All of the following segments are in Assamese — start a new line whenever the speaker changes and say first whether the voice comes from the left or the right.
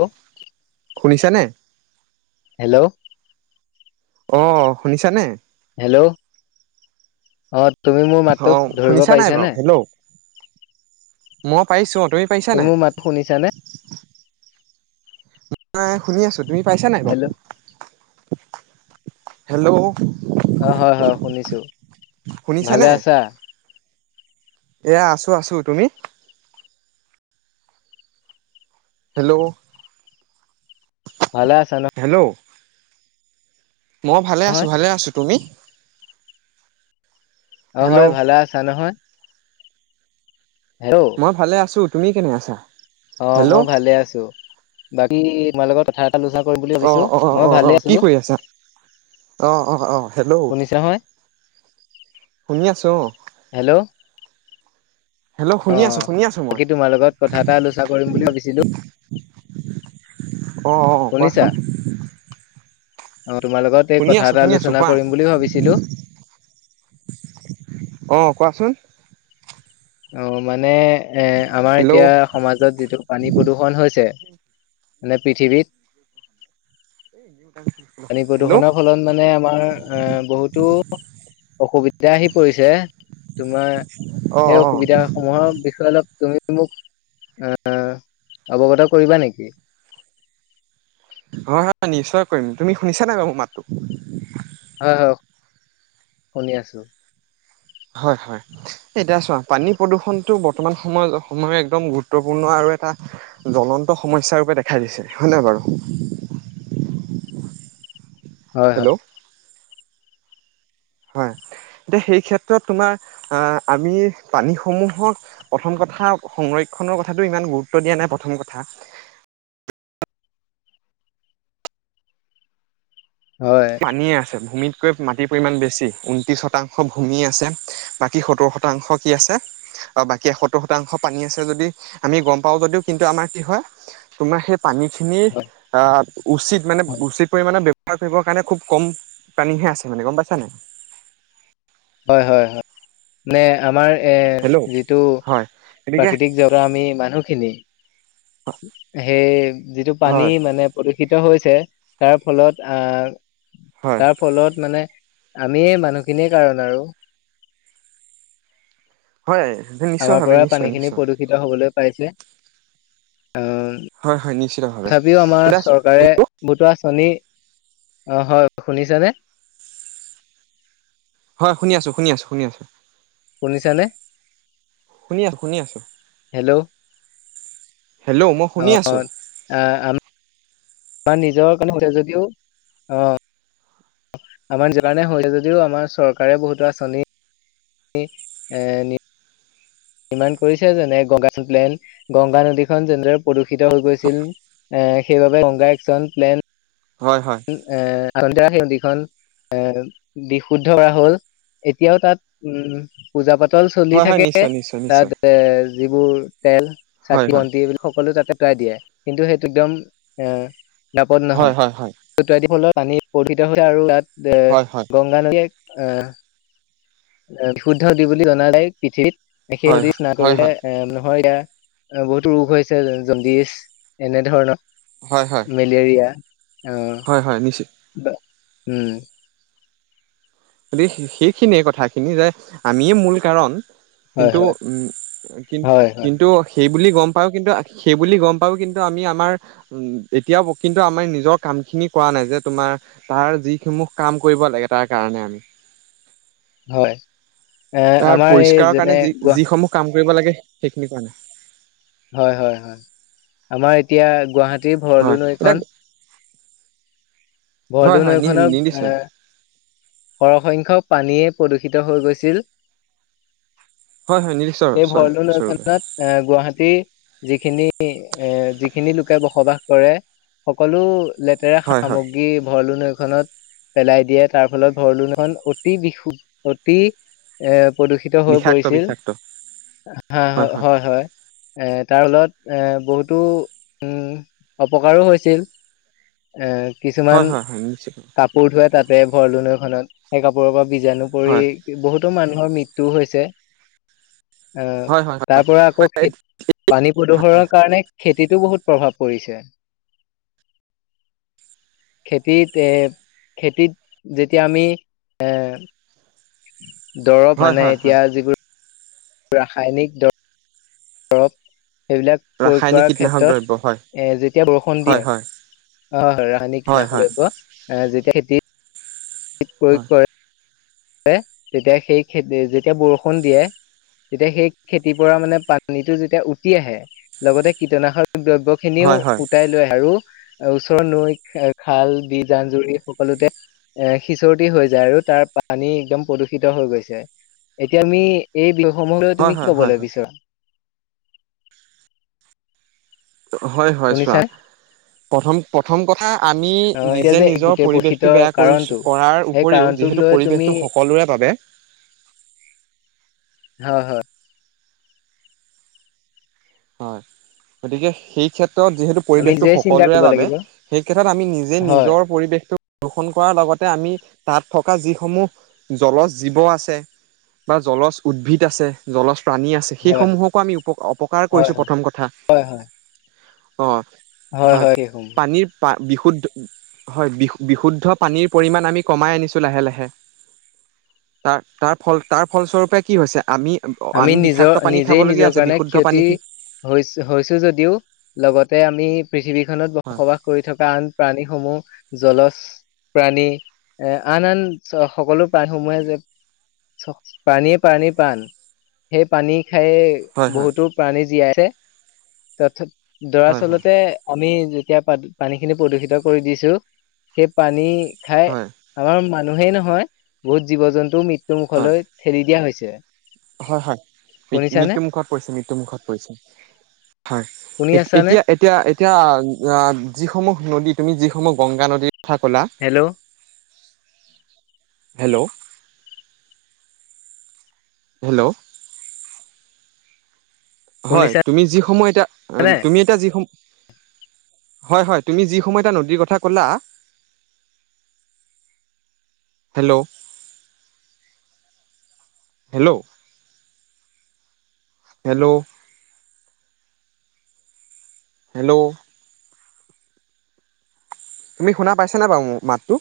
left: হেল্ল'
right: শুনিছা নে?
left: হেল্লৌ!
right: অঁ শুনিছা নে?
left: হেল্লৌ অঁ তুমি মোৰ
right: অ
left: মাতটো ধৰিব
right: শুনিছা নাই
left: পাৰিছা
right: বাৰু?
left: নে?
right: হেল্ল' মই পাইছো তুমি- পাৰিছা নাই?
left: তুমিও মাত শুনিছা নে?
right: মই শুনি আছো তুমি পাইছা নাই বাও
left: হেল্ল'
right: হেল্লৌ!
left: অঁ হয় হয় শুনিছোঁ ভালে
right: শুনিছানে?
left: আছা?
right: এয়া আছো আছো তুমি? হেল্লৌ!
left: ভালে আ-
right: হেল্লৌ! মই ভালে আছোঁ
left: নহয়
right: ভালে আছোঁ তুমি?
left: অঁ
right: হেল্ল'
left: হঁয় ভালে আছা নহয়। হেল্ল'
right: মই ভালে আছো তুমি কেনে আছা
left: অ
right: হেল্ল'
left: মই ভালে আছো বাকী তোমাৰ লগত কথা কথা আলোচনা কৰিম বুলি
right: অ
left: ভাবিছো
right: অ অ
left: মই
right: অ
left: ভালে
right: কি
left: আছো
right: কৰি আছা? অ অ অ হেল্ল'
left: শুনিছা নহয়
right: শুনি আছো অ
left: হেল্ল'
right: হেল্ল'
left: অ
right: শুনি আছো শুনি আছো মই
left: বাকী তোমাৰ লগত কথা এটা আলোচনা কৰিম বুলি ভাবিছিলো
right: অ অ
left: শুনিছা
right: কোৱাচোন
left: অ তোমাৰ লগত এই
right: শুনি
left: কথা
right: আছো
left: এটা
right: শুনি আছো
left: আলোচনা
right: কোৱা
left: কৰিম বুলি ভাবিছিলো
right: অ কোৱাচোন
left: অ মানে এ আমাৰ এতিয়া
right: হেল্ল'
left: সমাজত যিটো পানী প্ৰদূষণ হৈছে মানে পৃথিৱীত
right: [inaudible]
left: পানী
right: হেল্ল'
left: প্ৰদূষণৰ ফলত মানে আমাৰ এ বহুতো অসুবিধা আহি পৰিছে তোমাৰ
right: অ
left: সেই
right: অ
left: অসুবিধা সমূহৰ বিষয়ে অলপ তুমি মোক আ অৱগত কৰিবা নেকি
right: হয় হয় নিশ্চয় কৰিম তুমি শুনিছা নাই বাৰু মোৰ মাতটো
left: হয় হয় শুনি আছো
right: হয় হয় এতিয়া চোৱা পানী প্ৰদূষণটো বৰ্তমান সময়ত সময়ৰ একদম গুৰুত্বপূৰ্ণ আৰু এটা জ্বলন্ত সমস্যা ৰূপে দেখা দিছে হয় নহয় বাৰু
left: হয়
right: হেল্ল'
left: হয়
right: হয় এতিয়া সেই ক্ষেত্ৰত তোমাৰ আ আমি পানীসমূহক প্ৰথম কথা সংৰক্ষনৰ কথাটো ইমান গুৰুত্ব দিয়া নাই প্ৰথম কথা
left: হয়
right: পানীয়ে আছে ভূমিত কৈ মাটিৰ পৰিমান বেছি ঊনত্ৰিশ শতাংশ ভূমি আছে বাকী সত্তৰ শতাংশ কি আছে বাকী এই সত্তৰ শতাংশ পানী আছে যদি আমি গম পাওঁ যদিও কিন্তু আমাৰ কি হয় তোমাৰ সেই পানী খিনি অ উচিত মানে
left: হয়
right: উচিত পৰিমাণে ব্যৱহাৰ কৰিব কাৰণে খুব কম পানীহে আছে মানে গম পাইছা নাই
left: হয় হয় হয় মানে আমাৰ
right: হেল্ল'
left: এ যিটো
right: হয় গতিকে
left: প্ৰাকৃতিক জগতৰ আমি মানুহখিনি সেই যিটো পানী
right: হয়
left: মানে প্ৰদূষিত হৈছে তাৰ ফলত আ
right: হয়
left: তাৰ ফলত মানে আমিয়ে মানুহখিনিয়ে কাৰণ আৰু
right: হয় নিশ্চয় ভাৱিম নিশ্চয় নিশ্চয়
left: দূষিত হবলৈ পাইছে অ
right: হয় হয় নিশ্চিতভাৱে
left: তথাপিও আমাৰ
right: এতিয়া
left: চৰকাৰে
right: হেল্ল'
left: বহুতো আচনি অ হয় শুনিছানে
right: হয় শুনি আছো শুনি আছো শুনি আছো
left: শুনিছা নে
right: শুনি আছো শুনি আছো
left: হেল্ল'
right: হেল্ল' মই শুনি আছো
left: আ আমি বা নিজৰ কাৰণে হৈছে যদিও অ আমাৰ যিমানে হৈছে যদিও আমাৰ চৰকাৰে বহুতো আঁচনি নি এ নি নিৰ্মাণ কৰিছে যেনে গংগা [unintelligible] গংগা নদীখন যেনেদৰে প্ৰদূষিত হৈ গৈছিল। এ সেইবাবে গংগা একচন প্লেন
right: হয় হয়।
left: এ [unintelligible] দীঘল এ বিশুদ্ধ কৰা হ'ল এতিয়াও তাত উম পূজা পাতল চলি
right: হয় হয়
left: থাকে
right: নিশ্চয় নিশ্চয় নিশ্চয়
left: তাত এ যিবোৰ তেল
right: হয়
left: চাকি
right: হয়
left: বন্তি এইবোৰ সকলো তাতে প্ৰায় দিয়ে কিন্তু সেইটো একদম এ নাপদ
right: হয়
left: নহয়।
right: হয় হয়
left: [unintelligible] ফলত পানী প্ৰদুষিত হৈছে আৰু তাত এ
right: হয় হয়
left: গম গা নদীত আহ, আহ বিশুদ্ধ দি বুলি জনা যায় পৃথিৱীত সেই
right: হয়
left: [unintelligible] চিনা
right: হয় হয়
left: কৰিলে। এ নহয় ইয়াৰ বহুতো ৰোগ হৈছে জণ্ডিচ এনে ধৰণৰ
right: হয় হয়।
left: মেলেৰিয়া।
right: হয় হয় নিছি
left: ত উম।
right: গতিকে সেইখিনিয়ে কথাখিনি যে আমিয়ে মূল কাৰণ।
left: হয়
right: কিন্তু
left: হয়
right: উম কি
left: হয় হয়
right: কিন্তু সেই বুলি গম পাওঁ কিন্তু সেই বুলি গম পাওঁ কিন্তু আমি আমাৰ উম এতিয়াও কিন্তু আমাৰ নিজৰ কামখিনি কৰা নাই যে তোমাৰ তাৰ যিসমূহ কাম কৰিব লাগে তাৰ কাৰণে আমি।
left: হয় এ
right: তাৰ
left: আমাৰ এই
right: পৰিষ্কাৰৰ কাৰণে
left: যেনে
right: যি
left: গুৱাহ
right: যিসমূহ কাম কৰিব লাগে সেইখিনি কৰা নাই।
left: হয় হয় হয়, আমাৰ এতিয়া গুৱাহাটীৰ
right: হয়
left: ভৰলো
right: এতিয়া
left: নৈখন
right: হয়
left: ভৰলু
right: হয় নি
left: নৈখনৰ
right: নিৰ্দিষ্ট
left: এ সৰহসংখ্যক পানীয়ে প্ৰদূষিত হৈ গৈছিল।
right: হয় হয় নিৰ্দিষ্ট
left: এই ভৰলু
right: স্বৰূপে
left: নৈখনত। এ গুৱাহাটীৰ যিখিনি এ যিখিনি লোকে বসবাস কৰে সকলো লেতেৰা
right: হয় হয়
left: সামগ্ৰী ভৰলো নৈখনত পেলাই দিয়ে তাৰ ফলত ভৰলো নৈখন অতি বিশুদ্ধ অতি এ প্ৰদূষিত হৈ
right: বিষাক্ত
left: পৰিছিল
right: বিষাক্ত
left: হা হয় হয়। এ তাৰ লগত এ বহুতো উম অপকাৰো হৈছিল। এ
right: হয়
left: কিছুমান
right: হয় হয় নিশ্চিত
left: কাপোৰ ধোৱে তাতে ভৰলো নৈখনত সেই কাপোৰৰ পৰা বীজাণু পৰি
right: হয়
left: বহুতো মানুহৰ মৃত্যু হৈছে। আহ
right: হয় হয়
left: তাৰ পৰা আকৌ খে পানী প্ৰদূষণৰ কাৰণে খেতিতো বহুত প্ৰভাৱ পৰিছে। খেতিত এ খেতিত যেতিয়া আমি এ দৰৱ
right: হয়
left: মানে
right: হয় হয়
left: এতিয়া যিবোৰ ৰাসায়নিক দৰৱ দৰব সেইবিলাক কয়
right: ৰাসায়নিক
left: কৰাৰ
right: কীটনাশক
left: ক্ষেত্ৰত
right: দ্ৰব্য হয়
left: এ যেতিয়া বৰষুণ দিয়ে।
right: হয় হয়
left: অ হয় ৰাসায়নিক
right: হয়
left: নাশ
right: হয়
left: দ্ৰৱ্য আহ যেতিয়া খেতি
right: হয়
left: প্ৰয়োগ কৰে। এ তেতিয়া সেই খেতি যেতিয়া বৰষুণ দিয়ে। তেতিয়া সেই খেতিৰ পৰা মানে পানীটো যেতিয়া উটি আহে, লগতে কীটনাশক দ্ৰব্যখিনিও
right: হয় হয়
left: উটাই লৈ আহে আৰু অ ওচৰৰ নৈ, আ খাল-বিল, জান-জুৰি সকলোতে এ সিচৰটি হৈ যায় আৰু তাৰ পা পানী একদম প্ৰদূষিত হৈ গৈছে। এতিয়া আমি এই বিহসমূহলৈ
right: হয়
left: তুমি
right: হয়
left: কি
right: হয়
left: কব বিচোৰা?
right: হয়। হয়। চোৱা।
left: শুনিছা
right: প্ৰথম প্ৰথম কথা আমি
left: অ এতিয়া
right: নিজে
left: যে
right: নিজৰ
left: গোটেই প্ৰষিত
right: পৰিৱেশটো বেয়া
left: কাৰণটো
right: কৰিছো। কৰাৰ
left: সেই
right: উপৰিও
left: কাৰণটোক
right: যিহেতু
left: লৈ তুমি
right: পৰিৱেশটো সকলোৰে বাবে
left: হয়। হয়।
right: হয়। গতিকে সেই ক্ষেত্ৰত যিহেতু
left: আমি
right: পৰিবেশটো
left: নিজেই চিন্তা
right: সকলোৰে
left: কৰিব
right: বাবে
left: লাগিব
right: সেই ক্ষেত্ৰত আমি নিজে
left: হয়
right: নিজৰ পৰিবেশটো প্ৰদূষণ কৰাৰ লগতে আমি তাত থকা যিসমূহ জল জীৱ আছে। বা জলচ উদ্ভিদ আছে। জলচ প্ৰাণী আছে।
left: হয়
right: সেইসমূহকো আমি উপ অপকাৰ
left: হয়
right: কৰিছো।
left: হয়
right: প্ৰথম কথা।
left: হয় হয়
right: অ, হয়। পানী বা বিশুদ্ধ হয়। বিশু বিশুদ্ধ পানীৰ পৰিমাণ আমি কমাই আনিছো লাহে লাহে। তাৰ তাৰ ফল তাৰ ফলস্বৰূপে কি হৈছে। আমি [unintelligible] আমি বিষাক্ত পানী খাবলগীয়া হৈছে বিশুদ্ধ পানী।
left: খিনি
right: কি
left: হৈছে। হৈছে, যদিও লগতে আমি পৃথিৱীখনত
right: হয়
left: বসবাস কৰি থকা আন প্ৰাণীসমূহ জলচ প্ৰাণী, এ, আন আন চ সকলো প্ৰাণীসমূহে যে চ পানীয়ে প্ৰাণীৰ প্ৰাণ। সেই পানী খায়েই
right: হয় হয়
left: বহুতো প্ৰাণী জীয়াই আছে। [unintelligible]
right: হয় হয়
left: দৰাচলতে আমি যেতিয়া প পানীখিনি প্ৰদূষিত কৰি দিছো। সেই পানী খাই
right: হয়
left: আমাৰ মানুহেই নহয়, বহুত জীৱ-জন্তুও মৃত্যুৰ
right: হয়
left: মুুখলৈ ঠেলি দিয়া হৈছে।
right: হয়। হয়। মৃত
left: শুনিছানে
right: মৃত্যু মুুখত পৰিছে।, মৃত্যু মুুখত পৰিছে। হয়,
left: শুনি
right: এতি
left: আছানে
right: এতিয়া এতিয়া এতিয়া আ, যিসমূহ নদী তুমি, যিসমূহ গংগা নদী থা ক'লা,
left: হেল্ল'
right: হেল্ল', হেল্ল', হয়।
left: শুনিছা
right: তুমি যিসমূহ এতিয়া আ
left: নে
right: তুমি এতিয়া যিসমূ হয়। হয়। তুমি যিসমুহ এটা নদীৰ কথা ক'লা। হেল্ল', হেল্ল', হেল্ল', হেল্ল', তুমি শুনা পাইছো। নে বাৰু মাতটো?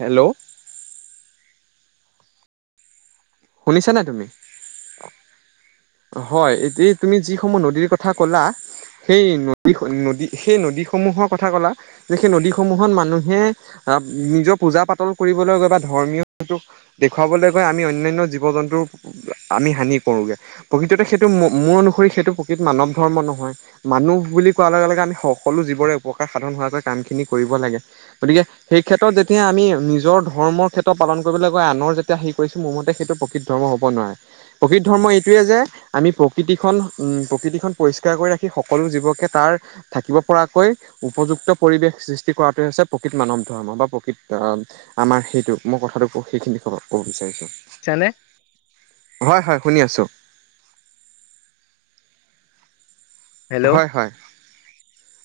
right: হেল্ল', শুনিছা নাই তুমি? হয়। এতি তুমি যিসমূহ নদীৰ কথা ক'লা। সেই নদী নদী সেই নদীসমূহৰ কথা ক'লা। যে সেই নদীসমূহত মানুহে আহ নিজৰ পূজা পাতল কৰিবলৈ গৈ বা ধৰ্মীয়টো দেখুৱাবলৈ গৈ আমি অন্যান্য জীৱ জন্তুৰ আমি হানি কৰোগে প্ৰকৃততে সেইটো মোৰ অনুসৰি সেইটো প্ৰকৃত মানৱ ধৰ্ম নহয়। মানুহ বুলি কোৱাৰ লগে। লগে। আমি সকলো জীৱৰে উপকাৰ সাধন হোৱাকৈ কাম খিনি কৰিব লাগে। গতিকে সেই ক্ষেত্ৰত যেতিয়া আমি নিজৰ ধৰ্মৰ ক্ষেত্ৰত পালন কৰিবলৈ কয় আনৰ যেতিয়া হিৰি কৰিছো। মোৰ মতে সেইটো প্ৰকৃত ধৰ্ম নোৱাৰে ধৰ্ম এইটোৱে যে আমি প্ৰকৃতিখন উ প্ৰকৃতিখন পৰিষ্কাৰ কৰি ৰাখি সকলো জীৱকে তাৰ থাকিব পৰাকৈ উপযুক্ত পৰিৱেশ সৃষ্টি কৰাটোৱে হৈছে প্ৰকৃত মানৱ ধৰ্ম বা প্ৰকৃত আহ আমাৰ সেইটো মই কথাটো কওঁ সেইখিনি ক'ব বিচাৰিছোঁ।
left: [inaudible]
right: হয়, হয়, শুনি আছো।
left: হেল্ল'
right: হয়, হয়,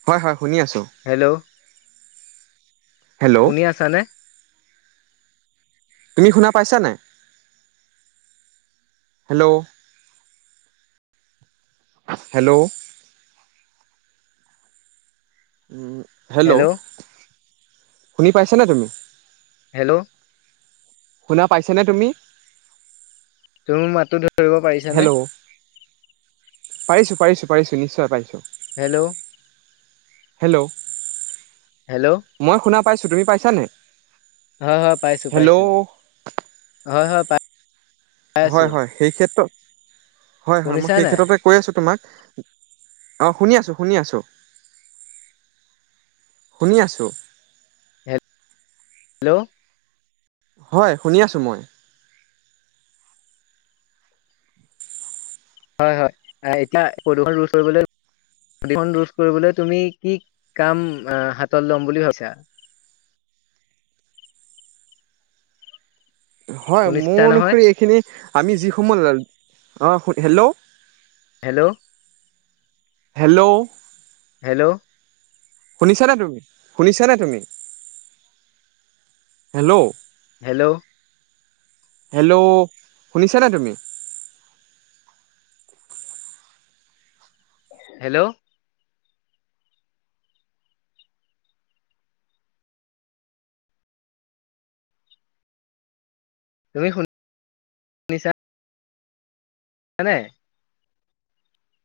right: হয়, হয়, শুনি আছোঁ।
left: হেল্ল'
right: হেল্ল'
left: শুনি আছানে?
right: তুমি শুনা পাইছা নে নাই? হেল্ল'। হেল্ল'। উম, হেল্ল' শুনি পাইছানে তুমি?
left: হেল্ল'।
right: শুনা পাইছেনে তুমি?
left: তুমি মোৰ মাতো ধৰিব পাৰি
right: হেল্ল' পাৰিছো পাৰছো পাৰিছো নিশ্চয় পাৰছো।
left: হেল্ল'।
right: হেল্ল'।
left: হেল্ল'।
right: মই শুনা পাইছো, তুমি পাইছা নে?
left: হয়, হয়, পাইছো পাইছো হয় হয় পাই পাই
right: হয়,
left: আছো
right: হয়, সেই ক্ষেত্ৰত হয় হয় মই
left: শুনিছা
right: সেই
left: নাই
right: ক্ষেত্ৰতে কৈ আছোঁ তোমাক অ' শুনি আছোঁ শুনি আছোঁ। শুনি আছোঁ!
left: হেল্ল'।
right: হয়, শুনি আছোঁ মই।
left: হয়, হয়, এতিয়া প্ৰদূষণ ৰোধ কৰিবলৈ প্ৰদূষণ ৰোধ কৰিবলৈ তুমি কি কাম আহ হাতত লম বুলি ভাবিছা?
right: হয়, মোৰ
left: শুনিছা নহয়
right: অনুসৰি এইখিনি আমি যিসমূহ লেল অ' হেল্ল'।
left: হেল্ল'।
right: হেল্ল'।
left: হেল্ল'।
right: শুনিছানে তুমি শুনিছানে তুমি? হেল্ল'।
left: হেল্ল'।
right: হেল্ল' শুনিছনে তুমি?
left: হেল্ল'। তুমি শুন [inaudible]